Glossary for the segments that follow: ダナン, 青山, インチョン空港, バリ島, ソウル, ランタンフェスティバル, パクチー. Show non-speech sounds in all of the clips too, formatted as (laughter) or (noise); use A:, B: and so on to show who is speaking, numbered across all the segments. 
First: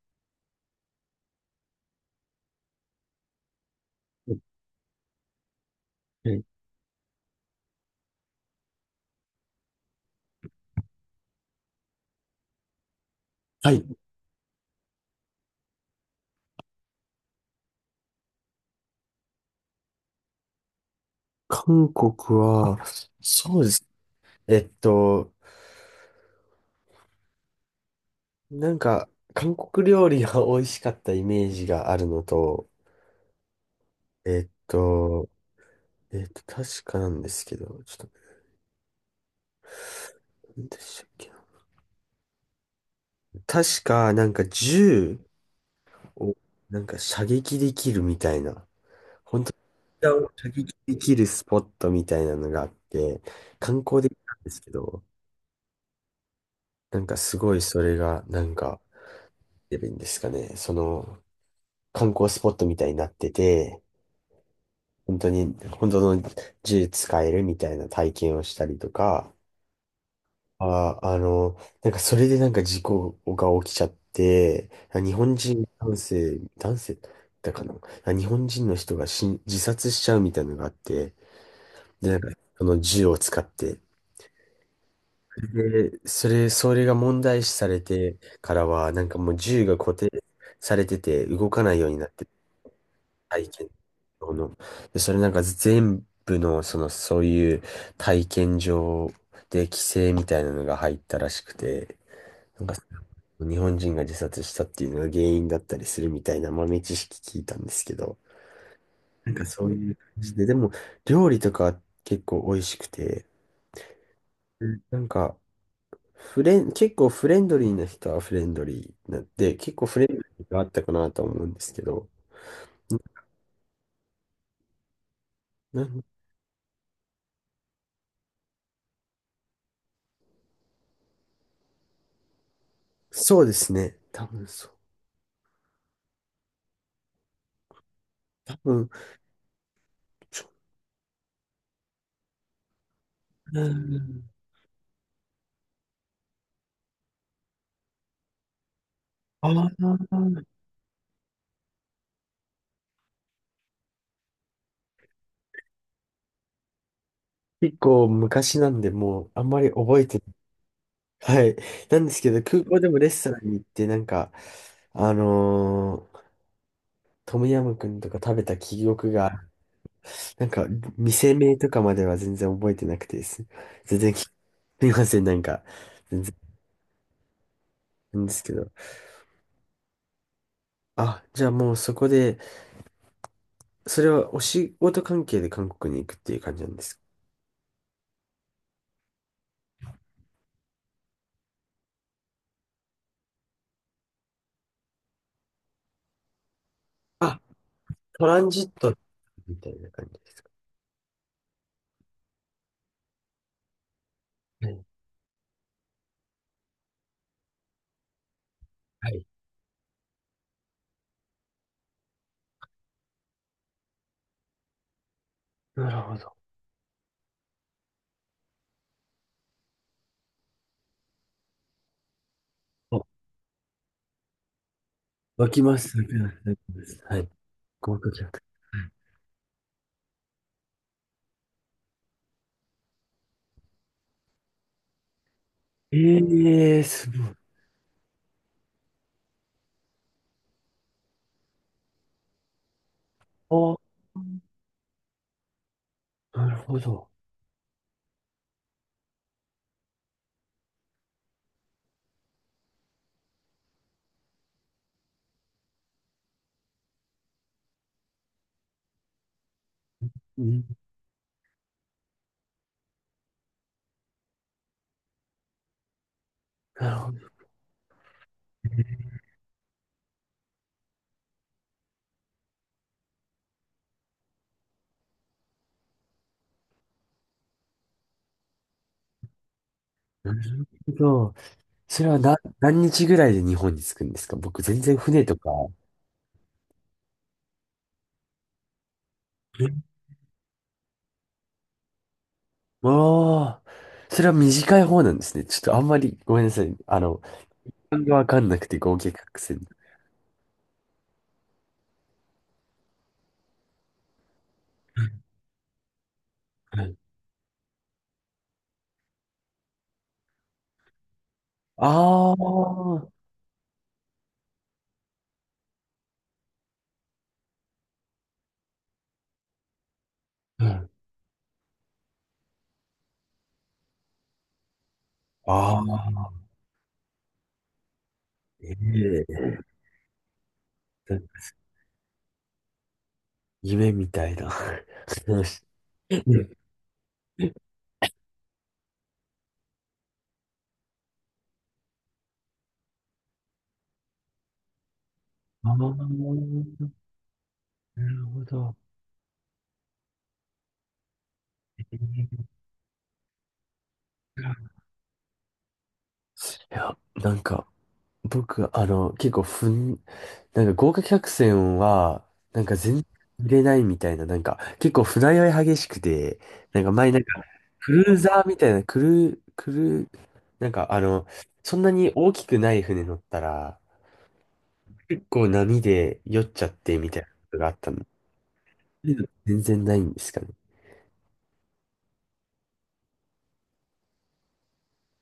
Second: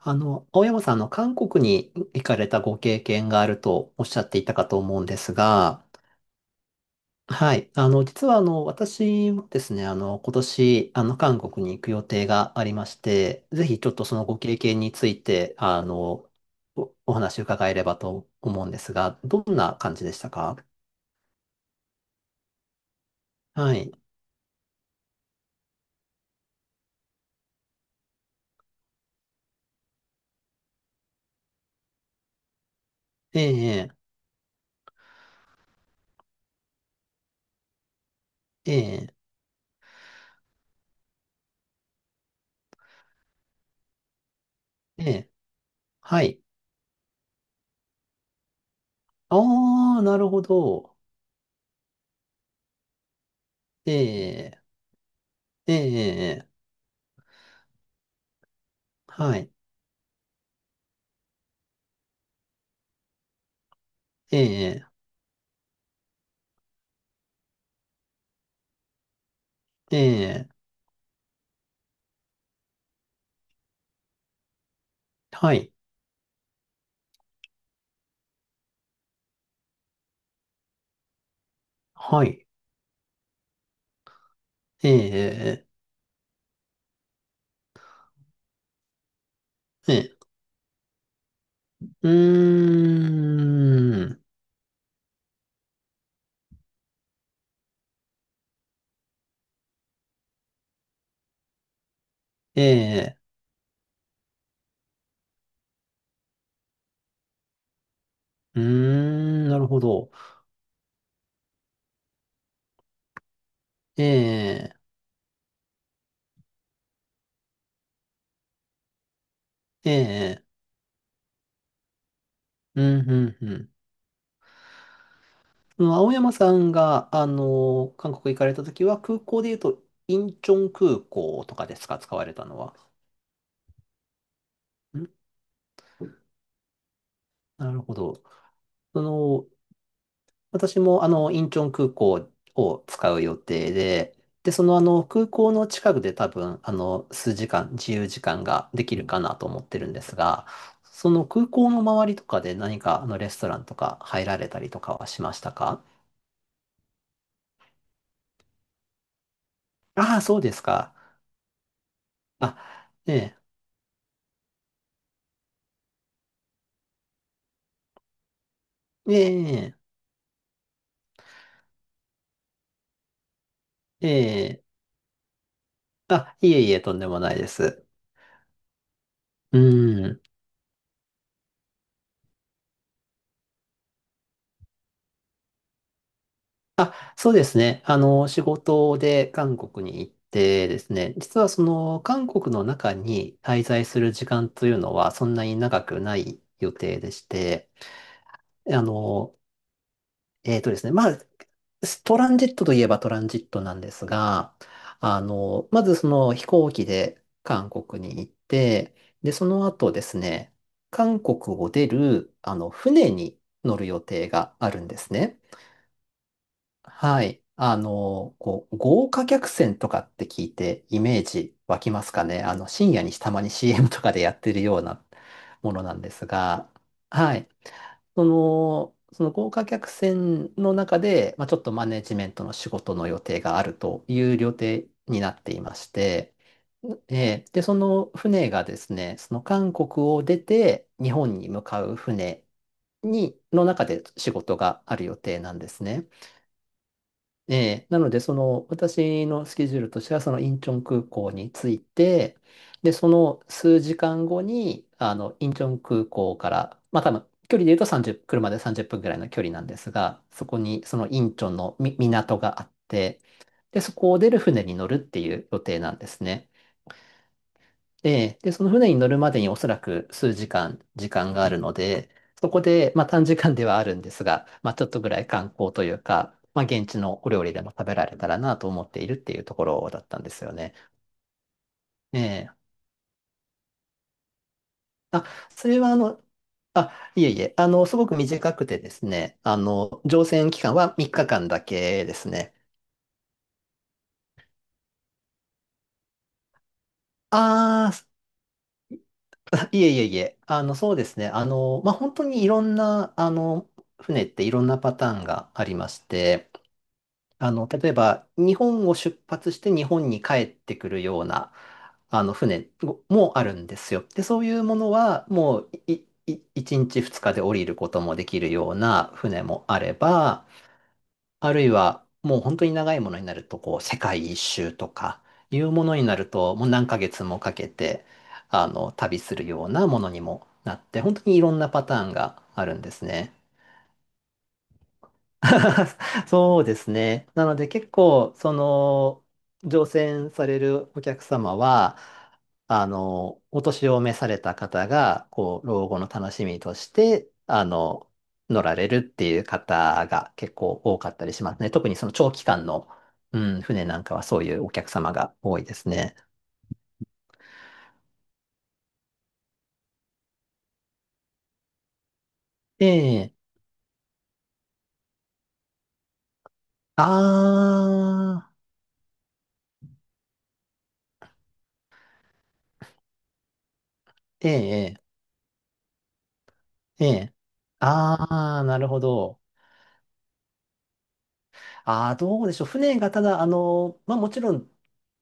A: 青山さん、韓国に行かれたご経験があるとおっしゃっ
B: え
A: ていたかと思うんですが、
B: ー
A: はい。実は、私もですね、今年、韓国に行く予定がありまして、ぜ
B: は
A: ひ、ちょっ
B: い。
A: とそのご経験について、お話を伺えればと思うんですが、どんな感じでしたか？
B: 韓国は、そうで
A: は
B: す。
A: い。
B: えっと、なんか、韓国料理が美味しかったイメージがあるのと、
A: ええ、
B: えっと、確かなんですけど、ちょっと、
A: ええ、
B: 何でしたっけな。確か、なんか
A: え
B: 銃
A: え、は
B: を、
A: い。
B: なんか射撃できるみたいな、本当
A: ああ、な
B: に
A: るほ
B: 射撃
A: ど。
B: できるスポットみたいなのがあって、観
A: え
B: 光できたんです
A: え、
B: けど、
A: ええ、
B: なんかすごいそれが、なんか、
A: はい。
B: 出るんですかね。その、観光スポットみたいになってて、
A: ええ、
B: 本当に、本当の銃使えるみたいな体験をしたりとか、
A: ええ、
B: あの、なんかそれでなんか事故が起きちゃって、日本
A: は
B: 人
A: い。
B: 男性、男性だかな、日本人の人がしん自殺しちゃうみたいなのがあって、で、なん
A: は
B: か
A: い。
B: その銃を使って、
A: ええ、
B: で、それが問題視されてからは、なんかもう銃が
A: え
B: 固定
A: え、
B: されてて動かないようにな
A: う
B: って体験
A: ーん、
B: 場の。で、それなんか全部の、その、そういう体験場で規制みたいなのが入ったらしくて、
A: え
B: なんか
A: え、
B: 日本人が自殺したっていうのが原因だったりするみたいな豆知識聞いたんですけど、
A: うー
B: なんか
A: ん、な
B: そ
A: る
B: う
A: ほ
B: いう感
A: ど。
B: じで、でも料理とかは結構美味しくて、
A: え
B: う
A: え、
B: んなんかフレン、結構フレンドリーな人はフレンドリーなで、結構
A: え
B: フレンド
A: え、
B: リーがあったかなと思うんですけど、
A: うん、うん、うん。そ
B: な
A: の
B: ん
A: 青山さんが、韓国行かれたときは、空港で言うと、インチョン空港とかですか、使われたのは。
B: そうですね。多分そう。
A: ん、なるほど。
B: 多分、
A: その、
B: ち
A: 私もインチョン空港を使う予
B: う
A: 定で、
B: ん。
A: で、その空港の近くで多分、数時間、自由時間ができるかなと
B: あ
A: 思っ
B: あ、
A: てるんですが、その空港の周りとかで何かレストランとか入られたりとかはしましたか？
B: 結構昔なんで、もうあんまり覚え
A: あ
B: て
A: あ、
B: な
A: そうですか。
B: い。はい。なんですけど、空港で
A: あ、
B: もレ
A: え
B: ストラ
A: え、
B: ンに行って、なんか、あのートムヤムクンとか食べた記憶
A: え
B: が、
A: え、
B: なんか、店名とかまでは全然覚えてなくてです。全
A: え
B: 然き、す
A: え、
B: みません、なんか、全然、
A: あ、いえいえ、とんでもないです。
B: なんですけど。
A: うん。
B: あ、じゃあもうそこで、それはお仕事関係で韓国に行くっていう感じなんです
A: あ、
B: か？
A: そうですね。仕事で韓国に行ってですね、実はその韓国の中に滞在する時間というのはそんなに長くない予定でし
B: あ、
A: て、
B: トランジッ
A: あ
B: ト
A: の、
B: みたいな感じですか？
A: えーとですね、まあ、トランジットといえばトランジットなんですが、
B: はい。
A: まずその飛行機で韓国に行って、
B: はい、
A: で、その後ですね、韓国を出る、船に乗る予定があるんですね。
B: なるほど。
A: はい。豪華客船とかって聞いてイメージ湧きますかね。深夜にたまに CM とかでやってるような
B: 湧き
A: も
B: ま
A: のな
B: す
A: ん
B: 湧
A: で
B: き
A: す
B: まし湧き
A: が、
B: ます、はい。
A: はい。
B: 細かくなった。
A: その豪華客船の中で、まあ、ちょっとマネジメントの仕事の予定があるという予定になっていまし
B: え
A: て、
B: え、す
A: で、その船がですね、その韓国を出て日本に向かうの
B: ごい。
A: 中で仕事がある予定なんですね。
B: なるほど。
A: ええ、なので、その、私のスケジュールとしては、そのインチョン空港に着いて、で、その数時間後に、インチョン空港から、まあ多分、距離で言うと30、車で30分ぐらいの距離なんですが、
B: う
A: そこ
B: ん。
A: に、そのインチョンのみ港があって、で、そこを出る船に乗るっていう予定なんですね。
B: なるほど。
A: で、その船に乗るまでにおそらく数時間、時間があるので、そこで、まあ短時間ではあるんですが、まあちょっとぐらい観光というか、まあ現地のお料理でも食べられたらなと思っているっていうところだったんで
B: な
A: すよ
B: る
A: ね。
B: ほど。それ
A: え
B: はな、
A: え。
B: 何日ぐらいで日本に着くんですか？僕全然
A: あ、
B: 船とか。
A: それはあ、いえいえ、すごく短くてですね、
B: え、
A: 乗船期間は3日間だけですね。
B: ああ、それは短い方なんですね。ちょっとあんまりごめんなさい。あの、
A: あ
B: 単語わかんなくて合計隠せん。
A: あ、いえいえいえ、そうですね、まあ本当にいろんな、船っていろんなパターンがありまして、
B: はい。
A: 例えば、日本を出発して日本に帰ってくるような、
B: ああ、
A: 船
B: う
A: もあるんですよ。で、そういうものは、もう、1日2日で降りることもできるような船もあれば、
B: ん。
A: あるいは、もう本当に長いものになると、こう、世界一周とか、いう
B: あ
A: ものになる
B: あ、
A: と、もう何ヶ月もかけて、
B: え
A: 旅する
B: え、
A: ようなものにもなって、本当にいろんなパターンがあるんですね。
B: 夢みたいな。(laughs) 話。う
A: (laughs)
B: ん、
A: そうですね。なので結構、その、乗船されるお客様は、お年を召された方が、こう、
B: ああ、
A: 老後の楽しみとして、
B: なるほ
A: 乗
B: ど。
A: られるっていう方が結構多かったりしますね。特にその長
B: い
A: 期間の、うん、船なんかはそういうお客様が多いですね。
B: や、なんか、僕、あの、結構ふん、なんか豪華客船は、なんか
A: え
B: 全然
A: え、
B: 売れないみたいな、なんか、結構船酔い激しくて、なんか前なんかクルーザ
A: あ
B: ー
A: あ、
B: みたいな、クルー、クルー、なんかあの、そんなに大きくない船乗ったら、
A: ええ、
B: 結構波で酔っちゃって
A: え
B: みたいなこ
A: え、
B: とがあったの。そ
A: ああ、なるほ
B: ういうの
A: ど。
B: 全然ないんですかね。
A: ああ、どうでしょう。船がただ、まあもちろん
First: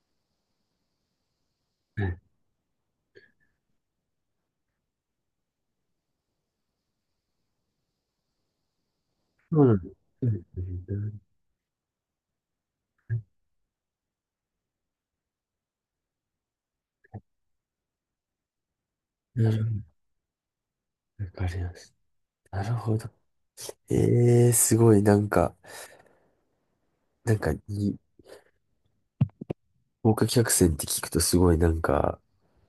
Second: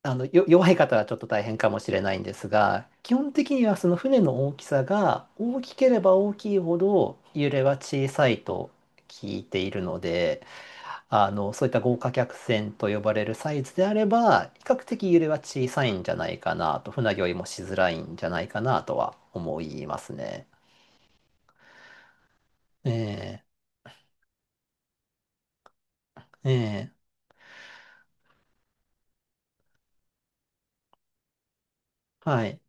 A: 弱い方はちょっと大変かもしれ
B: は
A: な
B: い、
A: いんですが、基本的にはその船の大きさが大きければ大きいほど揺れは小さいと聞いて
B: そう
A: い
B: なん
A: る
B: です。
A: の
B: うん、
A: で、
B: うん、
A: そういった豪華客船と呼ばれるサイズであれば、比較的揺れは小さいんじゃないかなと、船酔いもしづらいんじゃないかなとは
B: な
A: 思
B: るほ
A: いますね。
B: ど、わかります。なるほど。
A: ええ、
B: ええ、すごい、なんか、
A: ええ、
B: なんかに、豪華客船って聞くとすごいなんか、
A: はい。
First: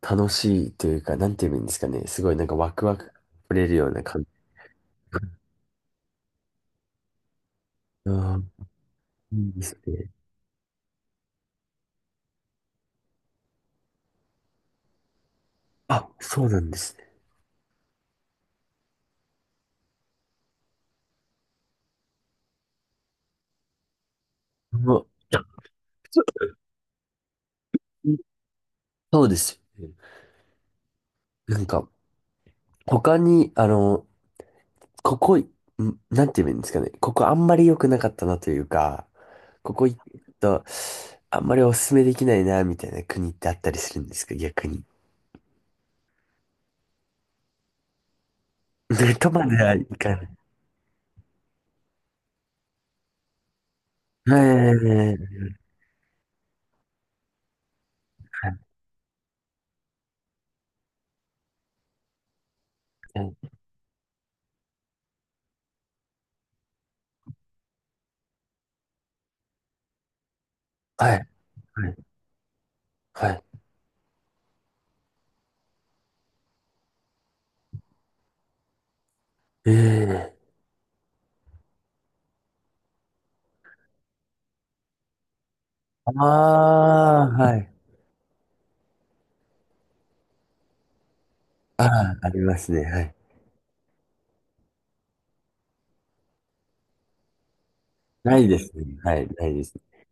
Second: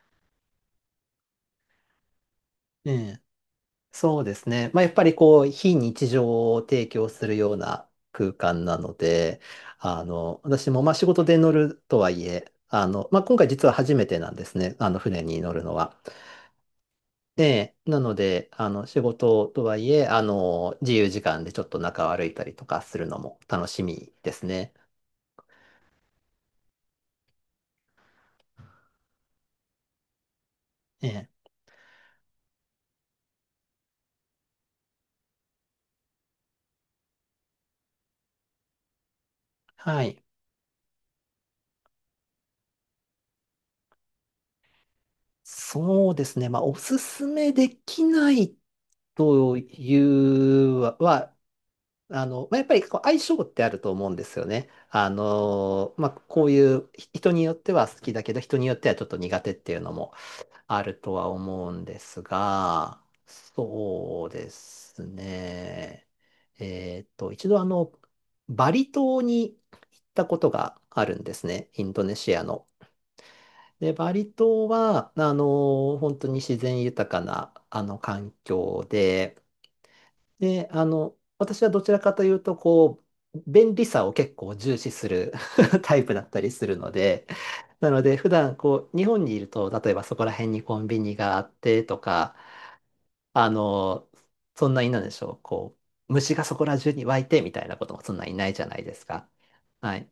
B: 楽しいというか、なんて言えばいいんですかね。すごいなんかワク
A: え
B: ワクが
A: え、
B: 触れるような
A: そ
B: 感
A: う
B: じ。
A: ですね。まあ、やっぱりこう、非日常を提供するような空
B: ああ、
A: 間なので、
B: いいですね。
A: 私もまあ仕事で乗るとはいえ、まあ、今回実は初めてなんですね。船に乗るのは。
B: あ、そうなんですね。
A: で、なので、仕事とはいえ、自由時間でちょっと中を歩いたりとかするのも楽しみですね。
B: うわ、そそうですよね。
A: ええ、
B: なんか、他に、あの、ここ、ん、なんて言えばいいんですかね。ここあんまり良くなかったなというか、ここ行
A: はい。
B: くと、あんまりおすすめできないな、みたいな国ってあったりするんですか、逆に。
A: そうですね。まあ、おすすめできない
B: (laughs) で、とまで
A: と
B: はい
A: い
B: かない。
A: うは、あの、まあ、やっぱりこう相性ってあると思うんで
B: え
A: すよね。
B: え、
A: まあ、こういうひ人によっては好きだけど、
B: はい、
A: 人によってはちょっと苦手っていうのもあるとは思うんですが、そうですね。一度バリ島に行ったことがあ
B: は
A: るん
B: い、
A: ですね。イ
B: は
A: ン
B: い、
A: ドネシアの。
B: はい。
A: で、バリ島は、本当に自然豊かな、環境で、
B: ええ、
A: で、私はどちらかというと、便利さを結構重視する (laughs) タイプだったりするので、
B: ああ、はい。
A: なので、普段こう、日本にいると、例えばそこら辺にコンビニがあっ
B: あ
A: てと
B: あ、あ
A: か、
B: りますね、はい。
A: あの、そんなになんでしょう、虫がそこら中に湧いてみたいなこともそんなに
B: ない
A: ない
B: で
A: じゃ
B: す
A: ない
B: ね、
A: です
B: はい、
A: か。
B: ないです
A: は
B: ね。
A: い。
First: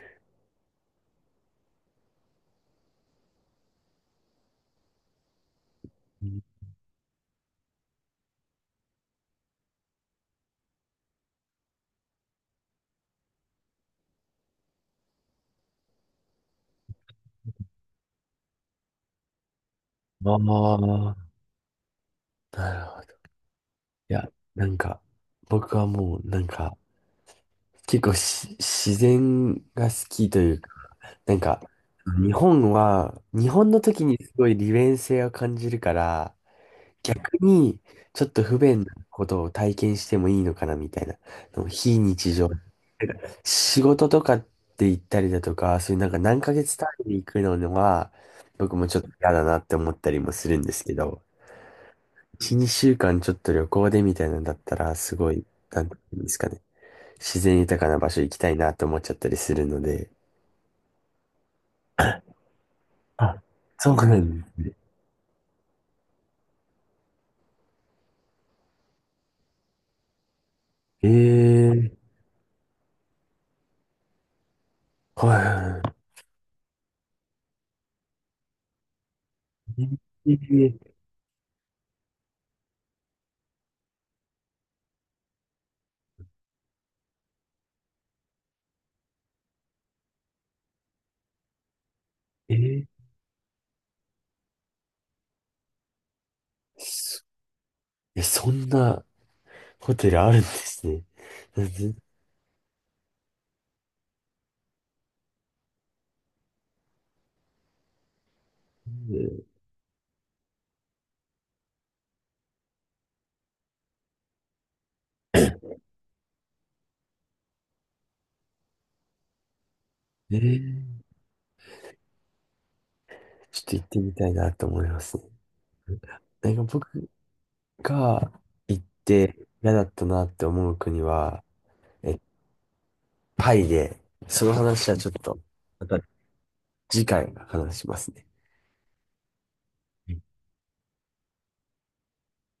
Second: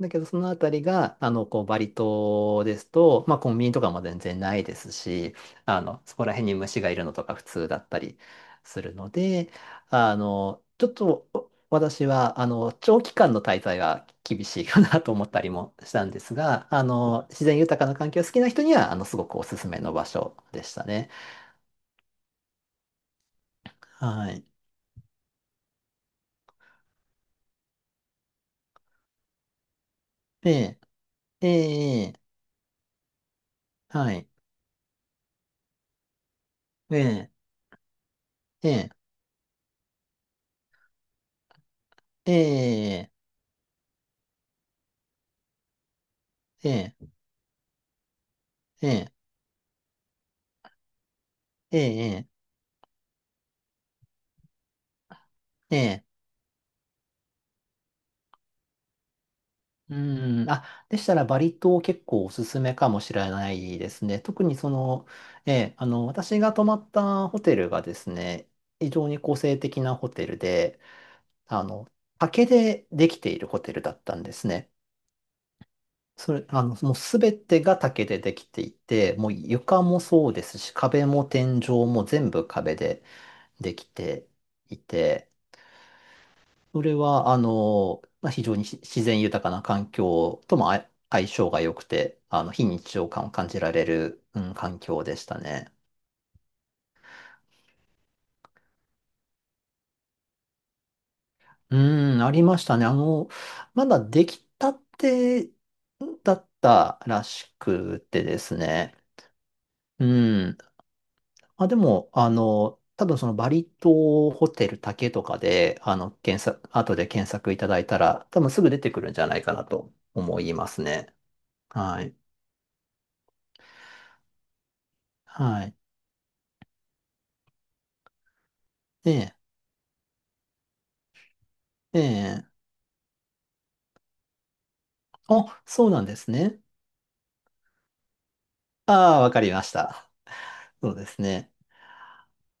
A: だけど、そのあたりが、バリ島ですと、まあ、コンビニとかも全然ないですし、そこら辺に虫がいるのとか普通だったりするので、ちょっと、私は、長期間の滞在は厳しいかなと思ったりもしたんですが、自然豊かな環境が好きな人には、すごくおすすめの場
B: あ
A: 所でした
B: あ、
A: ね。
B: なるほど。いや、
A: はい。
B: なんか、僕はもう、なんか、結構し、自然が好きというか、
A: え
B: なん
A: え、え
B: か、
A: え、
B: 日本は、日本の時
A: は
B: に
A: い。
B: すごい利便性を感じるから、
A: ええ、
B: 逆に、ちょっと不
A: え
B: 便
A: え、
B: なことを体験してもいいのかな、みたいな、非
A: え
B: 日常
A: え、
B: 仕事とかって行ったりだとか、そういうなんか何ヶ月単
A: え
B: 位
A: え、
B: で行くのは、僕も
A: え
B: ちょっと
A: え、
B: 嫌だなって思ったりもするんですけど、
A: ええ、
B: 1、2週間ちょっと旅行でみたいなんだったら、すごい、
A: え
B: なんてい
A: え、
B: うんですかね、自然豊かな場所行きたいなって思っちゃったりするの
A: う
B: で。
A: ん。あ、でしたらバリ島結構おすすめかもしれ
B: あ、
A: ないで
B: そう
A: す
B: な
A: ね。
B: ん
A: 特
B: で
A: に
B: す
A: そ
B: ね。
A: の、ええ、私が泊まったホテルがですね、非常に個性的なホテルで、
B: え
A: あの、
B: え、
A: 竹でできているホテルだったんですね。
B: はい、
A: それ、もうすべてが竹でできていて、もう床もそうですし、
B: え
A: 壁も天井も全部壁でできていて、それは、まあ、非常に自然豊かな環境とも相性が良くて、
B: え、
A: 非
B: え
A: 日
B: え、
A: 常感を感じられる、うん、環境でしたね。
B: そ、えそんなホテルあるんですね。なんで、
A: うん、ありましたね。まだできたてだったらしくてですね。うん。まあ、でも、多分そのバリ島ホテル竹とかで、後で検索いただいたら、多分すぐ出てくるんじゃないかなと思います
B: ええ、
A: ね。はい。
B: ちょっと行ってみたいなと思いますね。
A: はい。
B: なんか僕、が行っ
A: え
B: て嫌だったなって思う国は、
A: え、
B: え、
A: ええ、
B: タイで、その話はちょっと、
A: お、
B: ま
A: そう
B: た
A: なんですね。
B: 次回話しますね。
A: ああ、わかりました。そうですね。